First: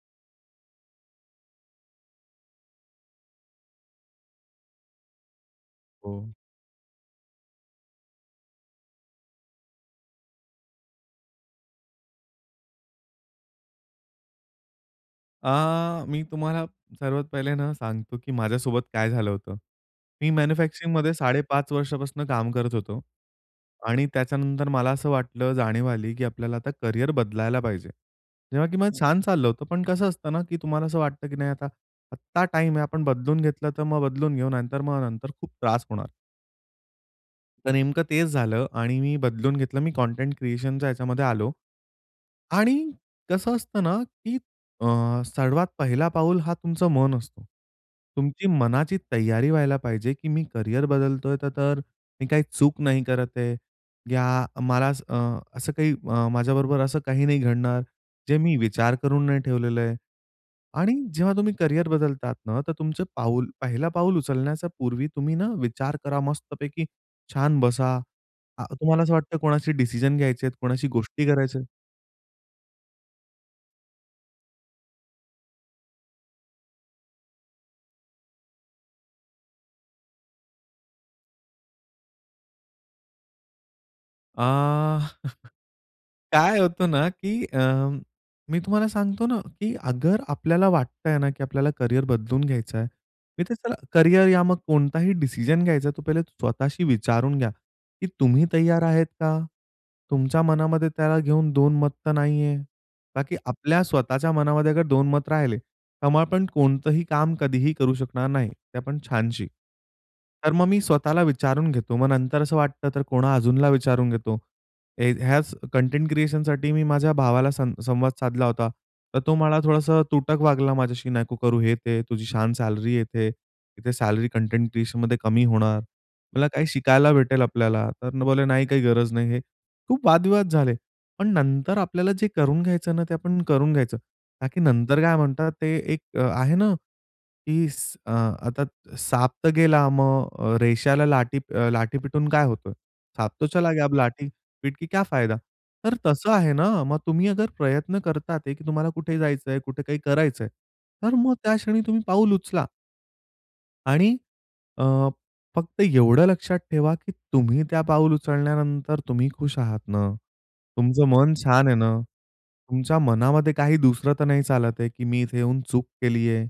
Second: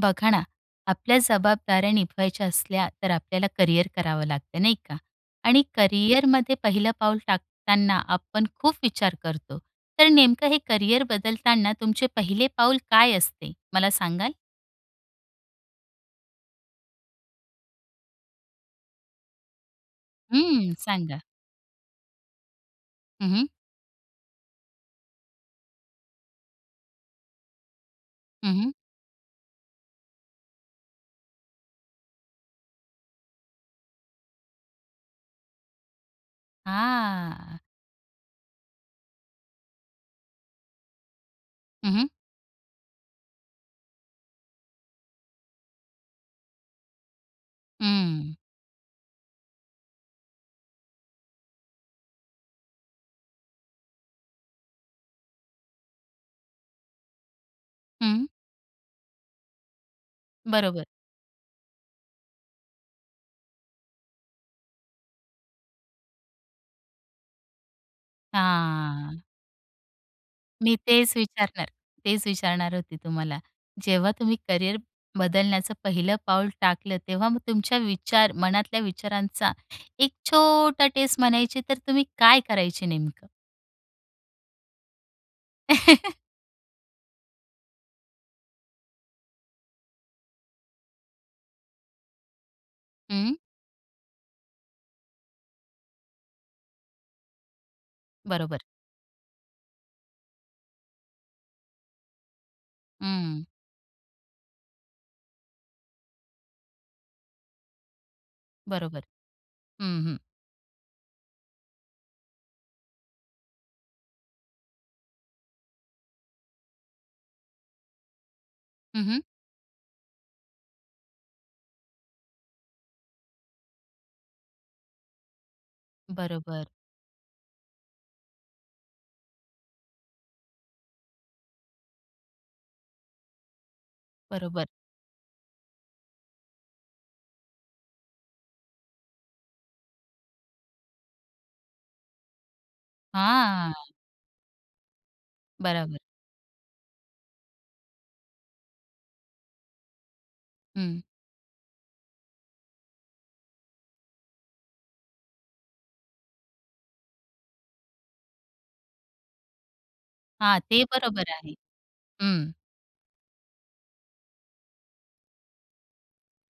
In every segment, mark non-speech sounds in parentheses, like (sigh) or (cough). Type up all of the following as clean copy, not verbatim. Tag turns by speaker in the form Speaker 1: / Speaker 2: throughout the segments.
Speaker 1: बघा ना, आपल्या जबाबदाऱ्या निभवायच्या असल्या तर आपल्याला करिअर करावं लागतं नाही का? आणि
Speaker 2: हो.
Speaker 1: करिअरमध्ये पहिलं पाऊल टाकताना आपण खूप विचार करतो. तर नेमकं हे करिअर बदलताना तुमचे पहिले पाऊल काय असते? मला सांगाल?
Speaker 2: मी तुम्हाला सर्वात पहिले ना सांगतो, की माझ्यासोबत काय झालं होतं. मी
Speaker 1: हं,
Speaker 2: मॅन्युफॅक्चरिंगमध्ये
Speaker 1: सांगा.
Speaker 2: 5.5 वर्षापासून काम करत होतो
Speaker 1: हं, हं.
Speaker 2: आणि त्याच्यानंतर मला असं वाटलं, जाणीव आली, की आपल्याला आता करिअर बदलायला पाहिजे.
Speaker 1: हं,
Speaker 2: जेव्हा
Speaker 1: हं.
Speaker 2: की माझं छान चाललं होतं, पण कसं असतं ना, की तुम्हाला असं वाटतं, की नाही आता आत्ता टाईम आहे, आपण बदलून घेतलं तर मग बदलून घेऊ, नाहीतर मग नंतर खूप त्रास होणार.
Speaker 1: हां.
Speaker 2: तर नेमकं तेच झालं आणि मी बदलून घेतलं. मी कंटेंट क्रिएशनच्या ह्याच्यामध्ये आलो.
Speaker 1: हं,
Speaker 2: आणि कसं असतं ना, की सर्वात पहिला पाऊल हा तुमचं मन असतो. तुमची मनाची तयारी व्हायला पाहिजे, की मी करियर बदलतोय तर तर मी काही चूक नाही करत आहे. या मला असं काही माझ्याबरोबर असं काही नाही घडणार, जे मी विचार करून नाही ठेवलेलं आहे.
Speaker 1: बरोबर.
Speaker 2: आणि जेव्हा तुम्ही करियर बदलतात ना, तर तुमचं पाऊल पहिला पाऊल उचलण्याच्या पूर्वी तुम्ही ना विचार करा मस्तपैकी. छान बसा. तुम्हाला असं
Speaker 1: हां.
Speaker 2: वाटतं कोणाशी डिसिजन घ्यायचे आहेत,
Speaker 1: मी
Speaker 2: कोणाशी
Speaker 1: तेच
Speaker 2: गोष्टी करायच्या आहेत,
Speaker 1: विचारणार तेच विचारणार होते तुम्हाला. जेव्हा तुम्ही करिअर बदलण्याचं पहिलं पाऊल टाकलं, तेव्हा मग तुमच्या विचार मनातल्या विचारांचा एक छोटा टेस्ट म्हणायची, तर तुम्ही काय करायचे नेमकं?
Speaker 2: अ, (laughs)
Speaker 1: (laughs)
Speaker 2: काय होतं ना, की मी तुम्हाला सांगतो ना, की अगर आपल्याला वाटतंय ना, की आपल्याला करियर बदलून घ्यायचं आहे.
Speaker 1: हं,
Speaker 2: मी तर चला करियर या मग कोणताही डिसिजन घ्यायचा तो पहिले स्वतःशी विचारून घ्या, की तुम्ही
Speaker 1: बरोबर.
Speaker 2: तयार आहेत का? तुमच्या मनामध्ये त्याला घेऊन 2 मत तर नाहीये. का
Speaker 1: हं,
Speaker 2: आपल्या स्वतःच्या मनामध्ये अगर दोन मत राहिले, तेव्हा आपण कोणतंही काम कधीही करू शकणार नाही. ते आपण
Speaker 1: बरोबर.
Speaker 2: छानशी.
Speaker 1: हं, हं.
Speaker 2: तर मग मी स्वतःला विचारून घेतो. मग नंतर असं वाटतं तर कोणा अजूनला विचारून घेतो. हे ह्याच कंटेंट क्रिएशनसाठी मी माझ्या भावाला संवाद साधला होता.
Speaker 1: हं,
Speaker 2: तर
Speaker 1: हं.
Speaker 2: तो मला थोडंसं तुटक वागला माझ्याशी, "नको करू हे ते. तुझी छान सॅलरी येते. इथे सॅलरी कंटेंट क्रिएशनमध्ये कमी होणार. मला काही
Speaker 1: बरोबर,
Speaker 2: शिकायला भेटेल आपल्याला." तर बोलले, "नाही काही गरज नाही." हे खूप वादविवाद झाले. पण नंतर आपल्याला जे करून घ्यायचं ना, ते आपण करून घ्यायचं. का की
Speaker 1: बरोबर.
Speaker 2: नंतर काय म्हणतात ते एक आहे ना, की आता साप तर गेला, मग रेषाला लाठी पिटून काय होतं? साप तो चला
Speaker 1: हां,
Speaker 2: गया, अब लाठी पीट के क्या फायदा? तर
Speaker 1: बरोबर.
Speaker 2: तसं आहे ना, मग तुम्ही अगर प्रयत्न करतात आहे, की तुम्हाला कुठे जायचंय, कुठे काही करायचंय,
Speaker 1: हं.
Speaker 2: तर मग त्या क्षणी तुम्ही पाऊल उचला. आणि अ, फक्त एवढं लक्षात ठेवा, की तुम्ही त्या पाऊल उचलल्यानंतर तुम्ही खुश आहात ना.
Speaker 1: हां, ते
Speaker 2: तुमचं
Speaker 1: बरोबर
Speaker 2: मन
Speaker 1: आहे.
Speaker 2: छान आहे ना.
Speaker 1: हं,
Speaker 2: तुमच्या मनामध्ये काही दुसरं तर नाही चालत आहे, की मी इथे येऊन चूक केली आहे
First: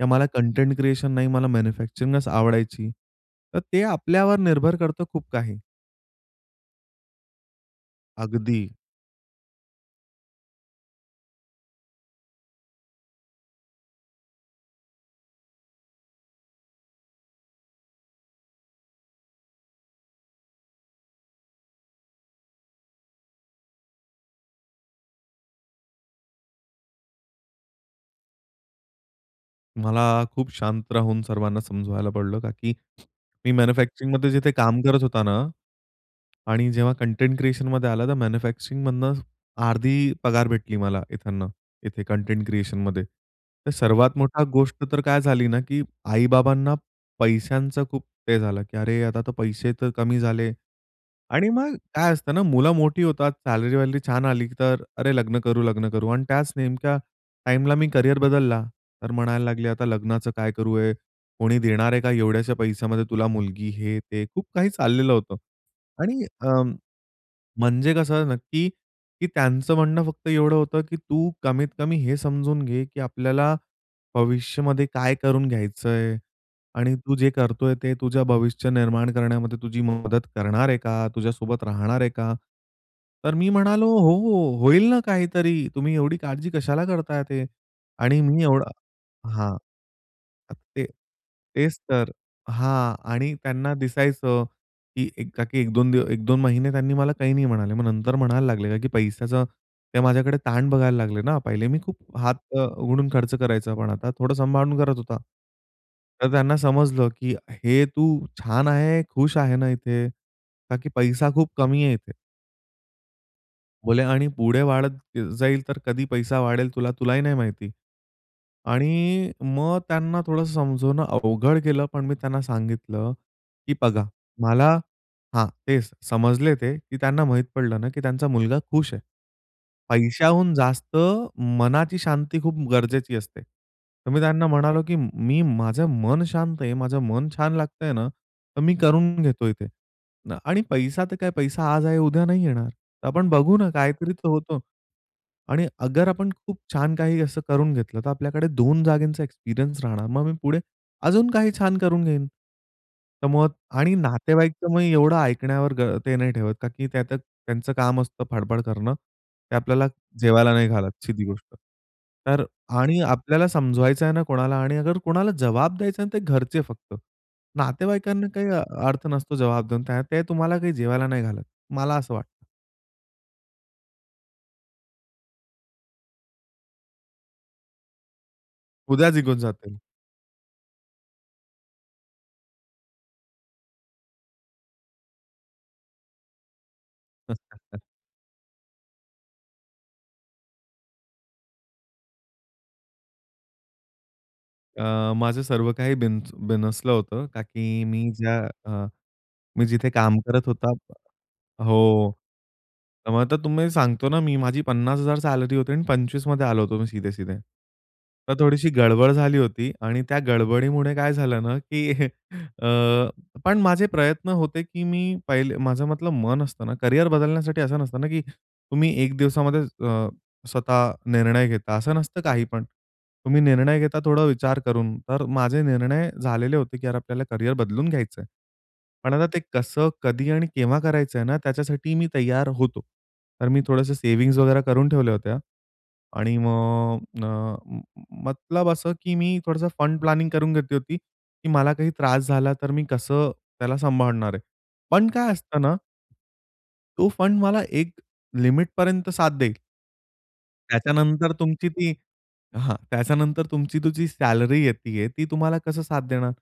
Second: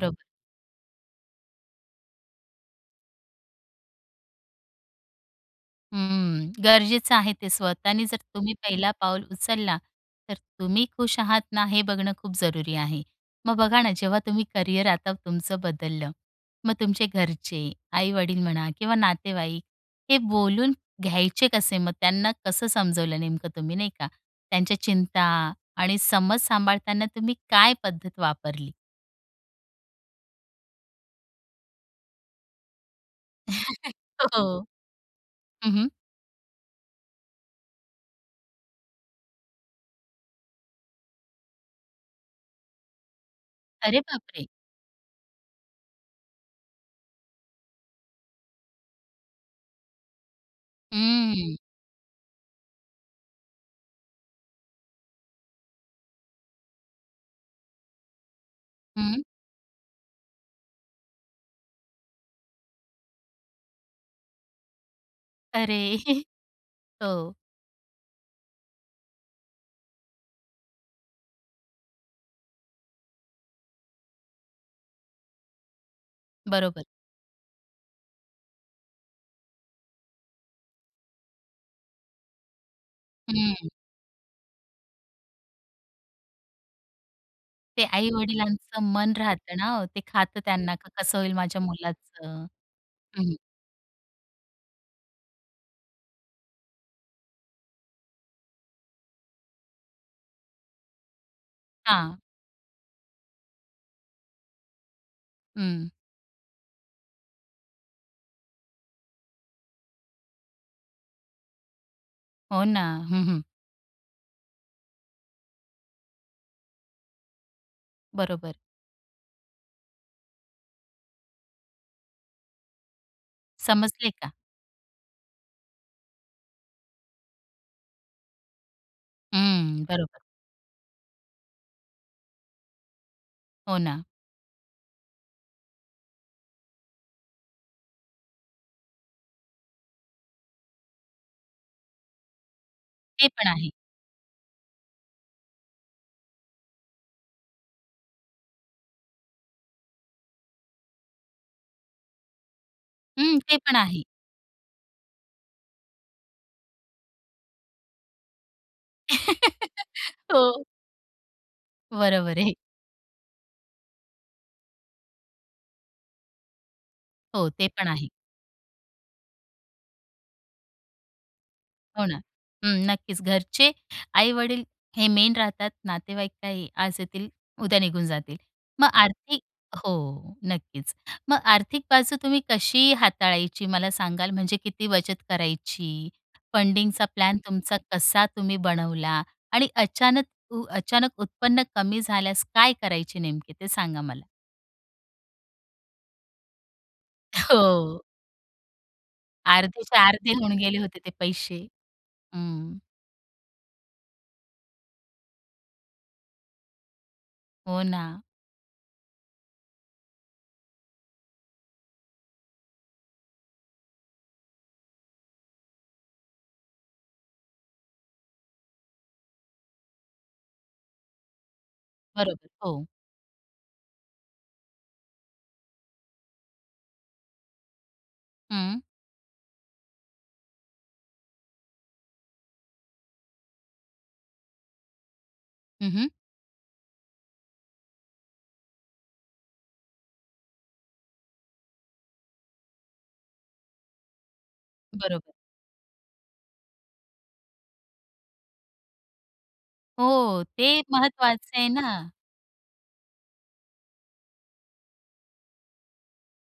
Speaker 2: या मला कंटेंट क्रिएशन नाही, मला मॅन्युफॅक्चरिंगच आवडायची. तर ते आपल्यावर निर्भर करतं खूप काही.
Speaker 1: हं, गरजेचं आहे ते. स्वतःनी जर तुम्ही
Speaker 2: अगदी.
Speaker 1: पहिला पाऊल उचलला, तर तुम्ही खुश आहात ना, हे बघणं खूप जरुरी आहे. मग बघा ना, जेव्हा तुम्ही करिअर आता तुमचं बदललं, मग तुमचे घरचे, आई-वडील म्हणा किंवा नातेवाईक, हे बोलून घ्यायचे कसे? मग त्यांना कसं समजवलं नेमकं तुम्ही, नाही का? त्यांच्या चिंता आणि समज सांभाळताना तुम्ही काय पद्धत वापरली?
Speaker 2: मला खूप शांत राहून सर्वांना समजवायला पडलं, का की मी
Speaker 1: (laughs)
Speaker 2: मॅन्युफॅक्चरिंगमध्ये जिथे
Speaker 1: हो.
Speaker 2: काम करत होता ना
Speaker 1: हं,
Speaker 2: आणि जेव्हा कंटेंट क्रिएशनमध्ये आला, तर मॅन्युफॅक्चरिंगमधनं अर्धी पगार भेटली मला इथनं, इथे कंटेंट क्रिएशनमध्ये. तर
Speaker 1: अरे
Speaker 2: सर्वात मोठा
Speaker 1: बापरे!
Speaker 2: गोष्ट तर काय झाली ना, की आई-बाबांना पैशांचं खूप ते झालं, की "अरे, आता तर पैसे तर कमी झाले." आणि
Speaker 1: हं,
Speaker 2: मग काय असतं ना, मुलं मोठी होतात, सॅलरी-वॅलरी छान आली, तर "अरे लग्न करू, लग्न करू." आणि त्याच नेमक्या टाईमला मी करियर बदलला. तर
Speaker 1: हं.
Speaker 2: म्हणायला लागले, "आता लग्नाचं काय करू आहे? कोणी देणार आहे का एवढ्याशा पैशामध्ये तुला मुलगी?" हे, ते खूप काही चाललेलं होतं.
Speaker 1: अरे!
Speaker 2: आणि
Speaker 1: (laughs) हो,
Speaker 2: म्हणजे कसं नक्की, की त्यांचं म्हणणं फक्त एवढं होतं, की तू कमीत कमी हे समजून घे, की आपल्याला भविष्यामध्ये काय करून घ्यायचंय
Speaker 1: बरोबर.
Speaker 2: आणि तू जे करतोय ते तुझ्या भविष्य निर्माण करण्यामध्ये तुझी मदत करणार आहे का? तुझ्यासोबत राहणार आहे का? तर मी म्हणालो, "हो, हो. होईल ना काहीतरी. तुम्ही एवढी काळजी कशाला करताय ते?"
Speaker 1: ते
Speaker 2: आणि मी एवढा
Speaker 1: आई-वडिलांचं मन राहतं
Speaker 2: हां.
Speaker 1: ना ओ, ते खातं हं. त्यांना,
Speaker 2: ते
Speaker 1: का कसं होईल माझ्या
Speaker 2: तेच तर.
Speaker 1: मुलाचं?
Speaker 2: हां. आणि
Speaker 1: हं.
Speaker 2: त्यांना दिसायचं की एक का की 1-2 महिने त्यांनी मला काही नाही म्हणाले. मग नंतर म्हणायला लागले का की पैशाचं ते माझ्याकडे ताण बघायला लागले ना. पहिले मी खूप
Speaker 1: हां.
Speaker 2: उघडून खर्च करायचा, पण आता थोडं सांभाळून करत होता.
Speaker 1: हं.
Speaker 2: तर त्यांना समजलं की "हे तू छान आहे, खुश आहे ना इथे? का की पैसा खूप कमी आहे इथे?"
Speaker 1: हो ना. हं, हं.
Speaker 2: बोले आणि पुढे वाढत जाईल तर कधी पैसा वाढेल तुलाही नाही माहिती.
Speaker 1: बरोबर.
Speaker 2: आणि मग त्यांना थोडंसं समजवणं अवघड गेलं, पण मी त्यांना सांगितलं, की बघा
Speaker 1: समजले का?
Speaker 2: मला हां, तेच समजले ते, की त्यांना माहीत पडलं ना, की त्यांचा मुलगा खुश आहे.
Speaker 1: हं. बरोबर.
Speaker 2: पैशाहून जास्त मनाची शांती खूप गरजेची असते.
Speaker 1: हो ना.
Speaker 2: तर मी त्यांना म्हणालो, की मी माझं मन शांत आहे, माझं मन छान लागतंय ना, तर मी करून घेतो इथे. आणि पैसा तर काय पैसा आज आहे, उद्या नाही येणार. तर आपण
Speaker 1: ते पण
Speaker 2: बघू
Speaker 1: आहे.
Speaker 2: ना काहीतरी तर होतो. आणि अगर आपण खूप छान काही असं करून घेतलं, तर आपल्याकडे 2 जागेंचा एक्सपिरियन्स राहणार. मग मी पुढे अजून काही छान करून घेईन. तर
Speaker 1: हं.
Speaker 2: मग
Speaker 1: ते पण
Speaker 2: आणि
Speaker 1: आहे.
Speaker 2: नातेवाईकचं मग एवढं ऐकण्यावर ग ते नाही ठेवत का की त्या त्या त्यांचं काम असतं फडफड करणं. ते आपल्याला
Speaker 1: (laughs)
Speaker 2: जेवायला
Speaker 1: हो.
Speaker 2: नाही घालत, सीधी गोष्ट.
Speaker 1: बरोबर
Speaker 2: तर
Speaker 1: आहे.
Speaker 2: आणि आपल्याला समजवायचं आहे ना कोणाला आणि अगर कोणाला जबाब द्यायचा आहे ना, ते घरचे फक्त.
Speaker 1: हो, ते पण आहे.
Speaker 2: नातेवाईकांना काही अर्थ नसतो जबाब देऊन. ते तुम्हाला काही जेवायला नाही घालत. मला
Speaker 1: हो
Speaker 2: असं
Speaker 1: ना.
Speaker 2: वाटतं.
Speaker 1: हं, नक्कीच. घरचे आई-वडील हे मेन राहतात. नातेवाईक काही आज येतील, उद्या निघून जातील. मग
Speaker 2: उद्या निघून
Speaker 1: आर्थिक
Speaker 2: जातील.
Speaker 1: हो, नक्कीच. मग आर्थिक बाजू तुम्ही कशी हाताळायची मला सांगाल? म्हणजे किती बचत करायची? फंडिंगचा प्लॅन तुमचा
Speaker 2: (laughs)
Speaker 1: कसा तुम्ही बनवला? आणि अचानक अचानक उत्पन्न कमी झाल्यास काय करायचे नेमके ते सांगा मला?
Speaker 2: अ, माझं सर्व काही बिनसलं होतं, का की
Speaker 1: हो.
Speaker 2: मी ज्या मी जिथे
Speaker 1: अर्धेच्या
Speaker 2: काम
Speaker 1: अर्धे
Speaker 2: करत
Speaker 1: होऊन
Speaker 2: होता
Speaker 1: गेले होते ते पैसे.
Speaker 2: हो.
Speaker 1: हं.
Speaker 2: तर मग तर तुम्ही सांगतो ना, मी माझी 50,000 सॅलरी होती आणि 25 मध्ये आलो होतो मी सीधे-सीधे.
Speaker 1: हो ना.
Speaker 2: तर थोडीशी गडबड झाली होती आणि त्या गडबडीमुळे काय झालं ना, की (laughs) अ, पण माझे प्रयत्न होते, की मी पहिले माझं मतलब मन असतं ना, करियर बदलण्यासाठी असं नसतं ना, की तुम्ही 1 दिवसामध्ये स्वतः निर्णय घेता. असं नसतं काही
Speaker 1: बरोबर.
Speaker 2: पण.
Speaker 1: हो.
Speaker 2: तुम्ही निर्णय घेता थोडा विचार करून. तर माझे निर्णय झालेले होते, की यार आपल्याला करियर बदलून घ्यायचंय.
Speaker 1: हं.
Speaker 2: पण आता ते कसं, कधी आणि केव्हा करायचं आहे ना, त्याच्यासाठी मी तयार होतो. तर मी थोडंसं सेव्हिंग्ज वगैरे करून ठेवल्या होत्या.
Speaker 1: हं,
Speaker 2: आणि मग मतलब असं, की मी थोडंसं फंड प्लॅनिंग करून घेतली होती, की मला काही त्रास झाला तर मी कसं त्याला सांभाळणार आहे. पण काय
Speaker 1: बरोबर.
Speaker 2: असतं ना, तो फंड मला एक लिमिटपर्यंत साथ देईल.
Speaker 1: हो, ते
Speaker 2: त्याच्यानंतर
Speaker 1: महत्वाचं
Speaker 2: तुमची
Speaker 1: आहे ना.
Speaker 2: ती हां, त्याच्यानंतर तुझी सॅलरी येतीये, ती तुम्हाला कसं साथ देणार?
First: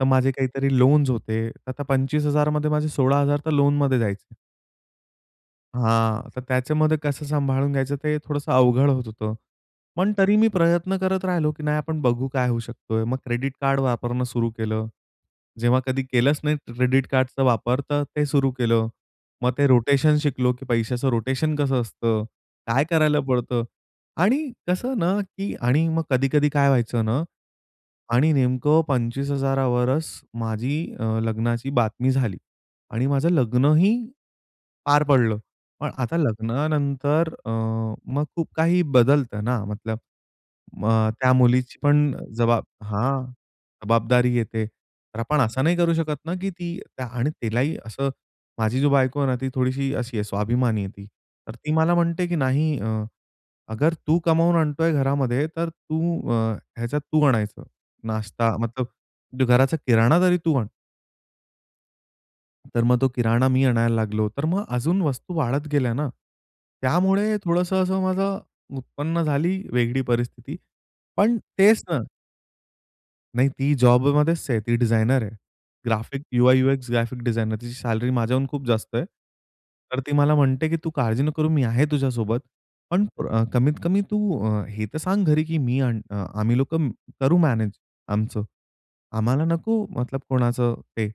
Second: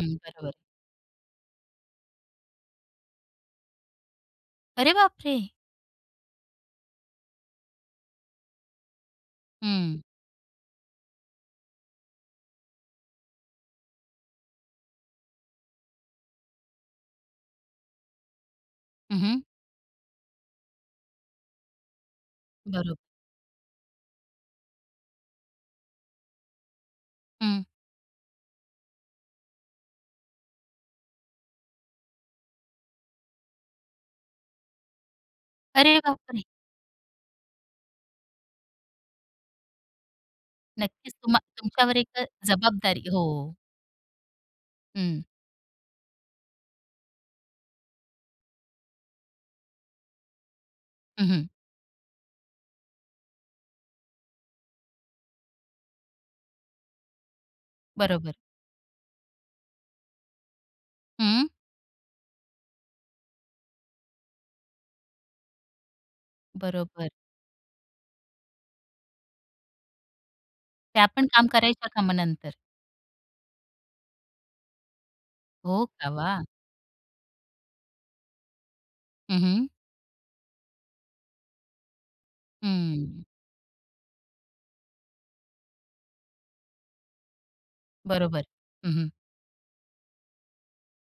Speaker 2: तर माझे
Speaker 1: बरोबर.
Speaker 2: काहीतरी लोन्स होते. तर आता 25,000 मध्ये माझे 16,000 तर लोनमध्ये जायचे.
Speaker 1: अरे बापरे!
Speaker 2: हां, तर त्याच्यामध्ये कसं सांभाळून घ्यायचं ते थोडंसं अवघड होत होतं.
Speaker 1: हं.
Speaker 2: पण तरी मी प्रयत्न करत राहिलो, की नाही आपण बघू काय होऊ शकतोय. मग क्रेडिट कार्ड वापरणं सुरू केलं. जेव्हा कधी केलंच नाही क्रेडिट कार्डचा वापर, तर ते सुरू केलं.
Speaker 1: हं,
Speaker 2: मग ते रोटेशन शिकलो, की पैशाचं रोटेशन कसं असतं? काय
Speaker 1: बरोबर.
Speaker 2: करायला पडतं? आणि कसं ना, की आणि मग कधी-कधी काय व्हायचं ना
Speaker 1: हं.
Speaker 2: आणि नेमकं 25,000 वरच माझी लग्नाची बातमी झाली आणि माझं लग्नही पार पडलं. पण
Speaker 1: अरे
Speaker 2: आता
Speaker 1: बापरे!
Speaker 2: लग्नानंतर मग खूप काही बदलतं ना, मतलब मग
Speaker 1: नक्कीच
Speaker 2: त्या
Speaker 1: तुम्हा
Speaker 2: मुलीची
Speaker 1: तुमच्यावर एक
Speaker 2: पण जबाब
Speaker 1: जबाबदारी हो.
Speaker 2: हां, जबाबदारी येते. तर आपण असं नाही करू शकत ना, की ती त्या- आणि तिलाही असं माझी जी बायको आहे ना, ती थोडीशी अशी आहे, स्वाभिमानी आहे ती.
Speaker 1: हं, हं.
Speaker 2: तर ती मला म्हणते, की "नाही अगर तू कमावून आणतोय घरामध्ये, तर तू अ, ह्याच्यात तू आणायचं
Speaker 1: बरोबर.
Speaker 2: नाश्ता, मतलब जो घराचा किराणा तरी तू आण."
Speaker 1: हं.
Speaker 2: तर मग तो किराणा मी आणायला लागलो. तर मग अजून वस्तू वाढत गेल्या ना.
Speaker 1: बरोबर.
Speaker 2: त्यामुळे थोडंसं असं माझं उत्पन्न झाली वेगळी परिस्थिती.
Speaker 1: त्या पण
Speaker 2: पण
Speaker 1: काम
Speaker 2: तेच
Speaker 1: करायच्या
Speaker 2: ना
Speaker 1: का मग नंतर?
Speaker 2: नाही ती जॉबमध्येच आहे. ती डिझायनर आहे.
Speaker 1: हो का?
Speaker 2: ग्राफिक
Speaker 1: वाह!
Speaker 2: U I U graphic designer. तिची सॅलरी माझ्याहून खूप जास्त आहे.
Speaker 1: हं, हं.
Speaker 2: तर ती मला म्हणते, की "तू काळजी नको करू मी आहे तुझ्यासोबत. पण
Speaker 1: हं.
Speaker 2: कमीत कमी तू हे तर सांग घरी, की आम्ही लोकं करू मॅनेज आमचं."
Speaker 1: बरोबर. हं, हं.
Speaker 2: आम्हाला नको मतलब कोणाचं ते.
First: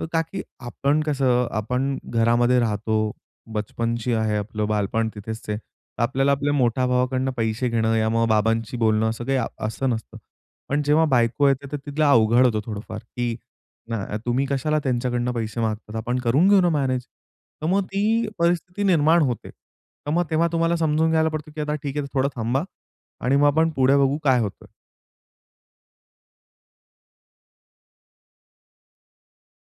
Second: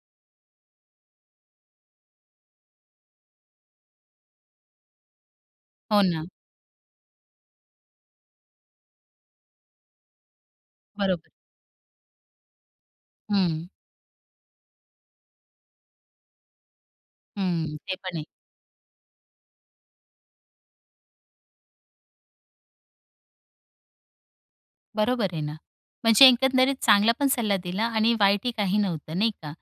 Speaker 2: तर का की आपण कसं आपण घरामध्ये राहतो. बचपनची आहे आपलं बालपण तिथेच आहे.
Speaker 1: हो
Speaker 2: तर
Speaker 1: ना.
Speaker 2: आपल्याला आपल्या मोठ्या भावाकडनं पैसे घेणं या मग बाबांशी बोलणं असं नसतं. पण जेव्हा
Speaker 1: बरोबर.
Speaker 2: बायको येते तर तिला अवघड होतं थोडंफार, की
Speaker 1: हं.
Speaker 2: ना तुम्ही कशाला त्यांच्याकडनं पैसे मागतात? आपण करून घेऊ ना मॅनेज. तर
Speaker 1: हं.
Speaker 2: मग
Speaker 1: ते पण आहे.
Speaker 2: ती परिस्थिती निर्माण होते. तर मग तेव्हा तुम्हाला समजून घ्यायला पडतो, की आता ठीक आहे थोडं थांबा आणि मग आपण पुढे बघू काय होतं.
Speaker 1: बरोबर आहे ना. म्हणजे एकंदरीत चांगला पण सल्ला दिला आणि वाईटही काही नव्हतं नाही का?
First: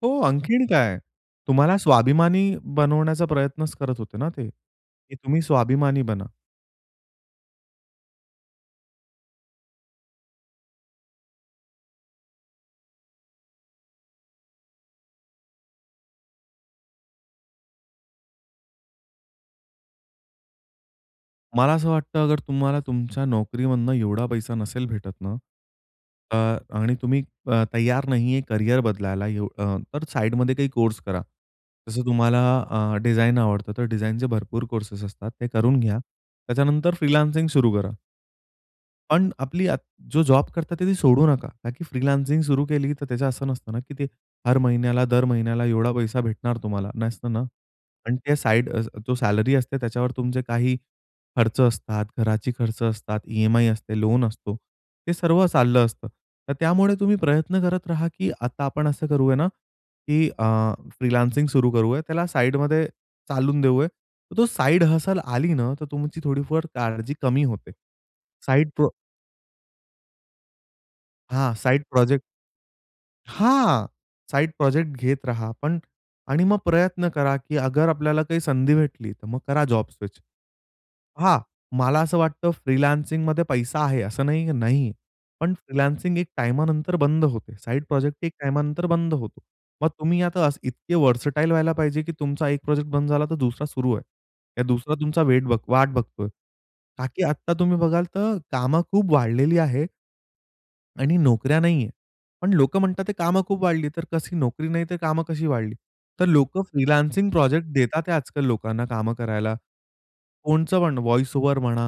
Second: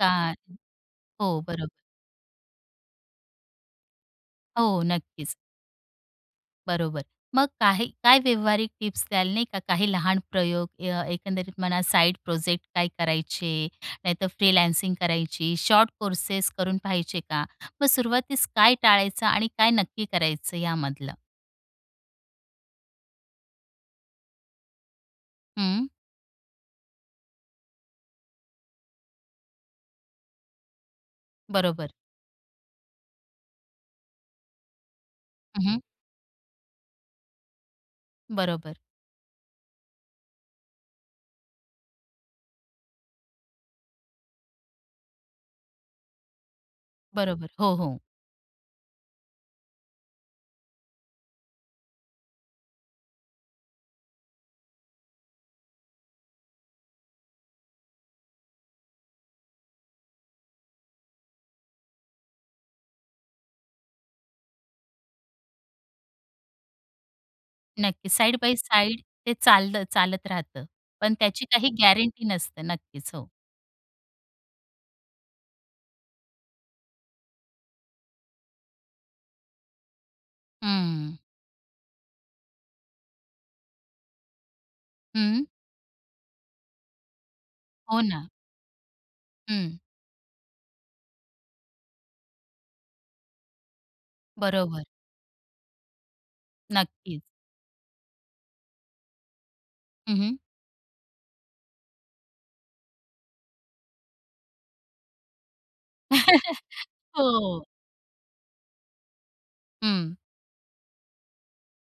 Speaker 1: का
Speaker 2: हो, आणखीन काय?
Speaker 1: हो, बरोबर.
Speaker 2: तुम्हाला स्वाभिमानी बनवण्याचा प्रयत्नच करत होते ना ते,
Speaker 1: हो,
Speaker 2: की
Speaker 1: नक्कीच.
Speaker 2: तुम्ही स्वाभिमानी बना.
Speaker 1: बरोबर. मग काही काय व्यावहारिक टिप्स द्याल नाही का? काही लहान प्रयोग एकंदरीत म्हणा साईड प्रोजेक्ट काय करायचे, नाहीतर फ्रीलान्सिंग करायची, शॉर्ट कोर्सेस करून पाहायचे का? मग सुरुवातीस काय टाळायचं आणि काय नक्की करायचं यामधलं?
Speaker 2: मला असं वाटतं अगर तुम्हाला तुमच्या नोकरीमधनं एवढा पैसा नसेल भेटत ना,
Speaker 1: हं,
Speaker 2: तर आणि तुम्ही तयार नाहीये करियर बदलायला तर साइडमध्ये काही कोर्स करा.
Speaker 1: बरोबर.
Speaker 2: जसं तुम्हाला डिझाइन आवडतं, तर डिझाइनचे भरपूर कोर्सेस असतात. ते करून
Speaker 1: हं,
Speaker 2: घ्या. त्याच्यानंतर फ्रीलान्सिंग सुरू करा.
Speaker 1: बरोबर,
Speaker 2: पण आपली आत जो जॉब करता ती सोडू नका. का की फ्रीलान्सिंग सुरू केली, तर त्याचं असं नसतं ना, की ते हर महिन्याला, दर महिन्याला एवढा पैसा भेटणार तुम्हाला. नसतं ना.
Speaker 1: बरोबर. हो, हो.
Speaker 2: आणि त्या साइड जो सॅलरी असते त्याच्यावर तुमचे काही खर्च असतात, घराची खर्च असतात, ई-एम-आय असते, लोन असतो. ते सर्व चाललं असतं. तर त्यामुळे तुम्ही प्रयत्न करत राहा, की आता आपण असं करूया ना, की फ्रीलान्सिंग सुरू करूया. त्याला साइडमध्ये चालून देऊया. तर तो साइड हसल आली ना, तर तुमची थोडीफार काळजी कमी होते.
Speaker 1: नक्की. साइड बाय
Speaker 2: साइड
Speaker 1: साइड ते चालत राहतं. पण त्याची
Speaker 2: हां,
Speaker 1: काही
Speaker 2: साइड प्रोजेक्ट
Speaker 1: गॅरंटी नसते. नक्कीच. हो.
Speaker 2: हां, साइड प्रोजेक्ट घेत राहा. आणि मग प्रयत्न करा, की अगर आपल्याला काही संधी भेटली, तर मग करा जॉब स्विच.
Speaker 1: हं.
Speaker 2: हां, मला असं वाटतं फ्रीलान्सिंगमध्ये पैसा आहे, असं नाही की नाही.
Speaker 1: हं.
Speaker 2: पण फ्रीलान्सिंग एक टाईमानंतर बंद होते. साइड
Speaker 1: हो ना.
Speaker 2: प्रोजेक्ट एक टाईमानंतर बंद होतो.
Speaker 1: हं.
Speaker 2: मग तुम्ही आता असं इतके व्हर्सटाईल व्हायला पाहिजे, की तुमचा एक प्रोजेक्ट बंद झाला, तर दुसरा सुरू आहे. या
Speaker 1: बरोबर.
Speaker 2: दुसरा तुमचा वेट बघ वाट बघतोय. का
Speaker 1: नक्कीच.
Speaker 2: की आत्ता तुम्ही बघाल, तर कामं खूप वाढलेली आहे.
Speaker 1: हं,
Speaker 2: आणि नोकऱ्या नाहीये. पण लोक म्हणतात, "ते कामं खूप वाढली." तर कशी नोकरी नाही, तर कामं कशी वाढली? तर लोकं
Speaker 1: (laughs)
Speaker 2: फ्रीलान्सिंग
Speaker 1: हो.
Speaker 2: प्रोजेक्ट देतात आहे आजकाल लोकांना कामं करायला.
Speaker 1: हं,
Speaker 2: कोणचं पण व्हॉईस ओव्हर म्हणा,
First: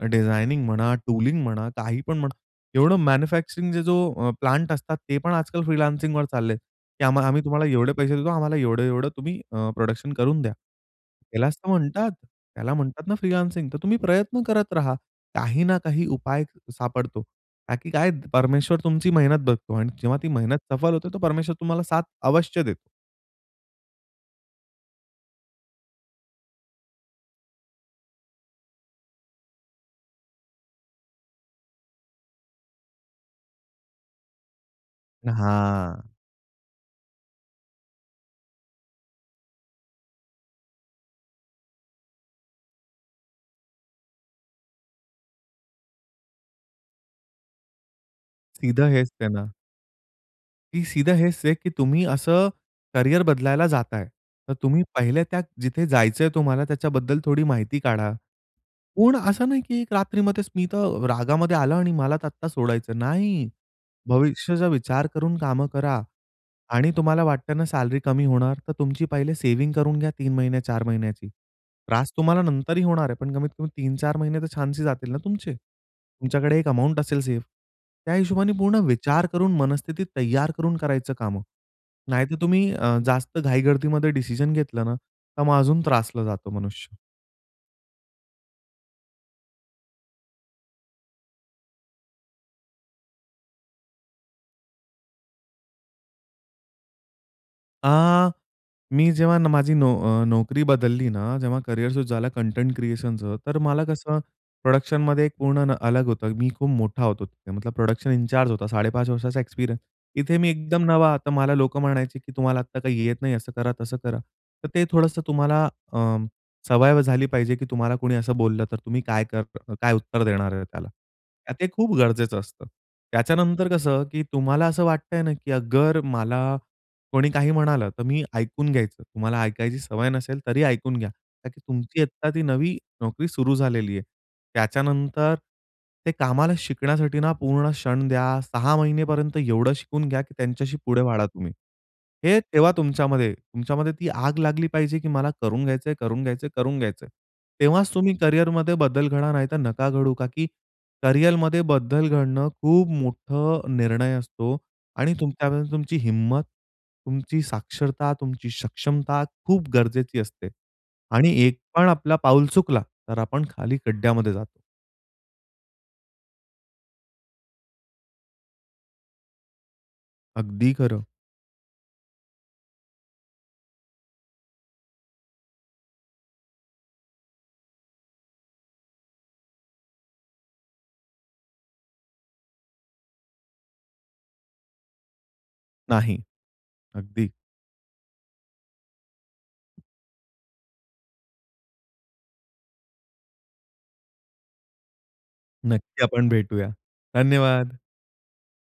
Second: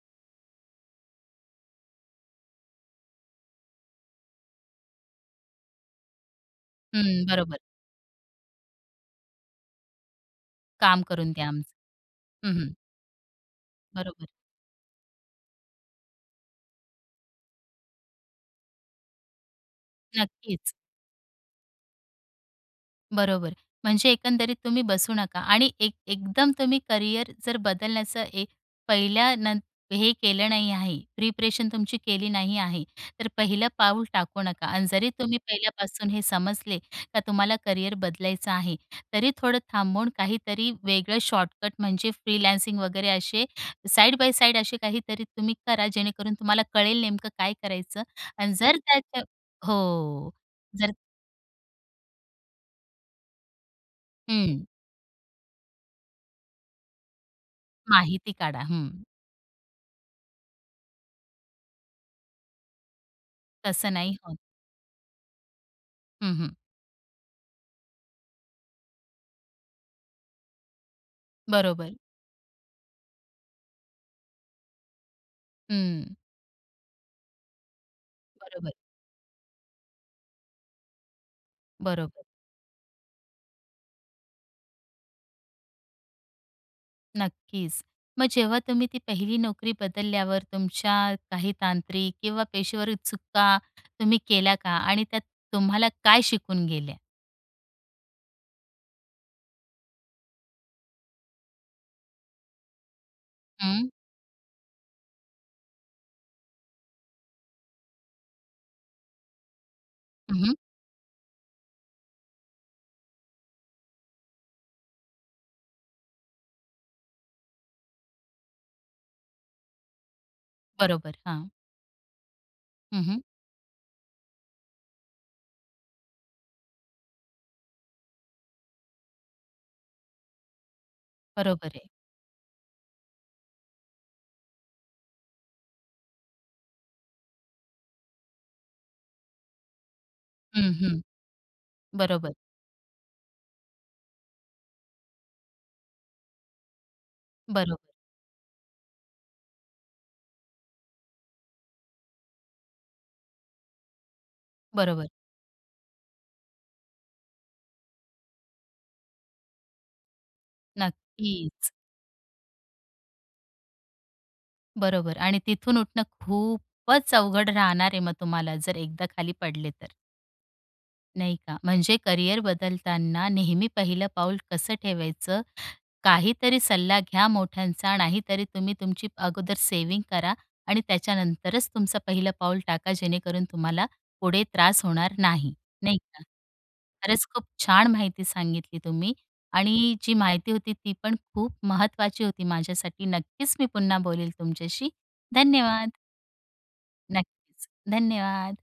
Speaker 2: डिझायनिंग म्हणा, टूलिंग म्हणा, काही पण म्हणा. एवढं मॅन्युफॅक्चरिंगचे जो प्लांट असतात, ते पण आजकाल फ्रीलान्सिंगवर चालले, की
Speaker 1: हं.
Speaker 2: आम्ही
Speaker 1: बरोबर.
Speaker 2: तुम्हाला एवढे पैसे देतो, आम्हाला एवढं-एवढं तुम्ही प्रोडक्शन करून द्या.
Speaker 1: काम करून द्या
Speaker 2: त्यालाच तर
Speaker 1: आमचं. हं, हं.
Speaker 2: म्हणतात ना फ्रीलान्सिंग. तर तुम्ही
Speaker 1: बरोबर.
Speaker 2: प्रयत्न करत राहा. काही ना काही उपाय सापडतो. का की काय परमेश्वर तुमची मेहनत बघतो आणि जेव्हा ती मेहनत
Speaker 1: नक्कीच.
Speaker 2: सफल होते, तर परमेश्वर तुम्हाला साथ अवश्य देतो.
Speaker 1: बरोबर. म्हणजे एकंदरीत तुम्ही बसू नका आणि एकदम तुम्ही करिअर जर बदलण्याचं ए पहिल्या नं हे केलं नाही आहे, प्रिपरेशन तुमची केली नाही आहे, तर पहिलं पाऊल टाकू नका आणि जरी तुम्ही पहिल्यापासून
Speaker 2: हां.
Speaker 1: हे समजले का तुम्हाला करिअर बदलायचं आहे, तरी थोडं थांबून काहीतरी वेगळं शॉर्टकट म्हणजे फ्रीलान्सिंग वगैरे असे साइड बाय साइड असे काहीतरी तुम्ही करा, जेणेकरून तुम्हाला कळेल नेमकं काय करायचं आणि जर
Speaker 2: सीधं हेच
Speaker 1: त्याच्या
Speaker 2: आहे ना,
Speaker 1: हो.
Speaker 2: की
Speaker 1: जर
Speaker 2: सीधं हेच आहे, की तुम्ही असं करियर बदलायला जाताय. तर
Speaker 1: हं.
Speaker 2: तुम्ही पहिले त्या जिथे जायचंय तुम्हाला त्याच्याबद्दल थोडी माहिती काढा.
Speaker 1: माहिती काढा. हं.
Speaker 2: पूर्ण असं नाही, की एक रात्रीमध्येच मी तर रागामध्ये आलं आणि मला तर आत्ता सोडायचं. नाही.
Speaker 1: तसं नाही होत.
Speaker 2: भविष्याचा विचार करून कामं करा.
Speaker 1: हं, हं.
Speaker 2: आणि तुम्हाला वाटतं ना सॅलरी कमी होणार, तर तुमची पहिले सेव्हिंग करून घ्या 3 महिने, 4 महिन्याची.
Speaker 1: बरोबर.
Speaker 2: त्रास तुम्हाला नंतरही होणार आहे, पण कमीत कमी तीन चार महिने तर छानसे जातील ना तुमचे.
Speaker 1: हं.
Speaker 2: तुमच्याकडे एक अमाउंट असेल सेव्ह. त्या हिशोबाने
Speaker 1: बरोबर,
Speaker 2: पूर्ण विचार करून मनस्थिती तयार करून करायचं कामं.
Speaker 1: बरोबर.
Speaker 2: नाहीतर तुम्ही जास्त घाईगर्दीमध्ये डिसिजन घेतलं ना, तर मग अजून त्रासला जातो मनुष्य.
Speaker 1: नक्कीच. मग जेव्हा तुम्ही ती पहिली नोकरी बदलल्यावर तुमच्या काही तांत्रिक किंवा पेशेवर चुका तुम्ही केल्या का? आणि त्यात तुम्हाला काय शिकून गेल्या?
Speaker 2: आ, मी जेव्हा न माझी नो अ, नोकरी बदलली ना, जेव्हा करियर स्विच झाला कंटेंट क्रिएशनचं, तर मला
Speaker 1: हं,
Speaker 2: कसं प्रोडक्शनमध्ये एक पूर्ण अलग होतं. मी खूप मोठा होतो तिथे. मतलब प्रोडक्शन इन्चार्ज होता. 5.5 वर्षाचा एक्सपिरियन्स. इथे मी
Speaker 1: हं.
Speaker 2: एकदम नवा. तर मला लोकं म्हणायचे, की "तुम्हाला आत्ता काही येत नाही. असं करा, तसं करा." तर ते थोडंसं तुम्हाला अ, सवय झाली पाहिजे, की तुम्हाला कोणी असं बोललं, तर तुम्ही काय उत्तर देणार आहे त्याला.
Speaker 1: बरोबर. हां.
Speaker 2: ते खूप गरजेचं असतं.
Speaker 1: हं, हं.
Speaker 2: त्याच्यानंतर कसं, की तुम्हाला असं वाटतंय ना, की अगर मला कोणी काही म्हणालं, तर मी ऐकून घ्यायचं. तुम्हाला ऐकायची सवय नसेल तरी ऐकून घ्या. का की
Speaker 1: बरोबर आहे.
Speaker 2: तुमची आत्ता ती नवी नोकरी सुरू झालेली आहे. त्याच्यानंतर ते कामाला शिकण्यासाठी ना पूर्ण क्षण द्या. 6 महिनेपर्यंत एवढं शिकून घ्या, की
Speaker 1: हं,
Speaker 2: त्यांच्याशी पुढे
Speaker 1: हं.
Speaker 2: वाढा तुम्ही.
Speaker 1: बरोबर,
Speaker 2: हे तेव्हा तुमच्यामध्ये तुमच्यामध्ये ती आग लागली पाहिजे, की मला करून घ्यायचंय, करून घ्यायचंय, करून घ्यायचंय.
Speaker 1: बरोबर,
Speaker 2: तेव्हाच तुम्ही करिअरमध्ये बदल घडा, नाहीतर नका घडू. का की करिअरमध्ये बदल घडणं खूप मोठा निर्णय असतो.
Speaker 1: बरोबर.
Speaker 2: आणि त्यावेळेस तुमची हिंमत, तुमची साक्षरता, तुमची सक्षमता खूप गरजेची असते. आणि एक
Speaker 1: नक्कीच.
Speaker 2: पण आपला पाऊल चुकला, तर आपण खाली खड्ड्यामध्ये जातो.
Speaker 1: बरोबर आणि तिथून उठणं खूपच अवघड राहणार आहे मग तुम्हाला, जर एकदा खाली पडले तर.
Speaker 2: अगदी खरं.
Speaker 1: नाही का? म्हणजे करिअर बदलताना नेहमी पहिलं पाऊल कसं ठेवायचं? काहीतरी सल्ला घ्या मोठ्यांचा, नाहीतरी तुम्ही तुमची अगोदर सेव्हिंग करा आणि त्याच्यानंतरच तुमचं पहिलं पाऊल टाका, जेणेकरून तुम्हाला पुढे त्रास होणार नाही, नाही
Speaker 2: नाही.
Speaker 1: का? खरंच
Speaker 2: अगदी.
Speaker 1: खूप छान माहिती सांगितली तुम्ही आणि जी माहिती होती ती पण खूप महत्त्वाची होती माझ्यासाठी. नक्कीच मी पुन्हा बोलेल तुमच्याशी. धन्यवाद.
Speaker 2: नक्की आपण भेटूया.
Speaker 1: नक्कीच.
Speaker 2: धन्यवाद.
Speaker 1: धन्यवाद.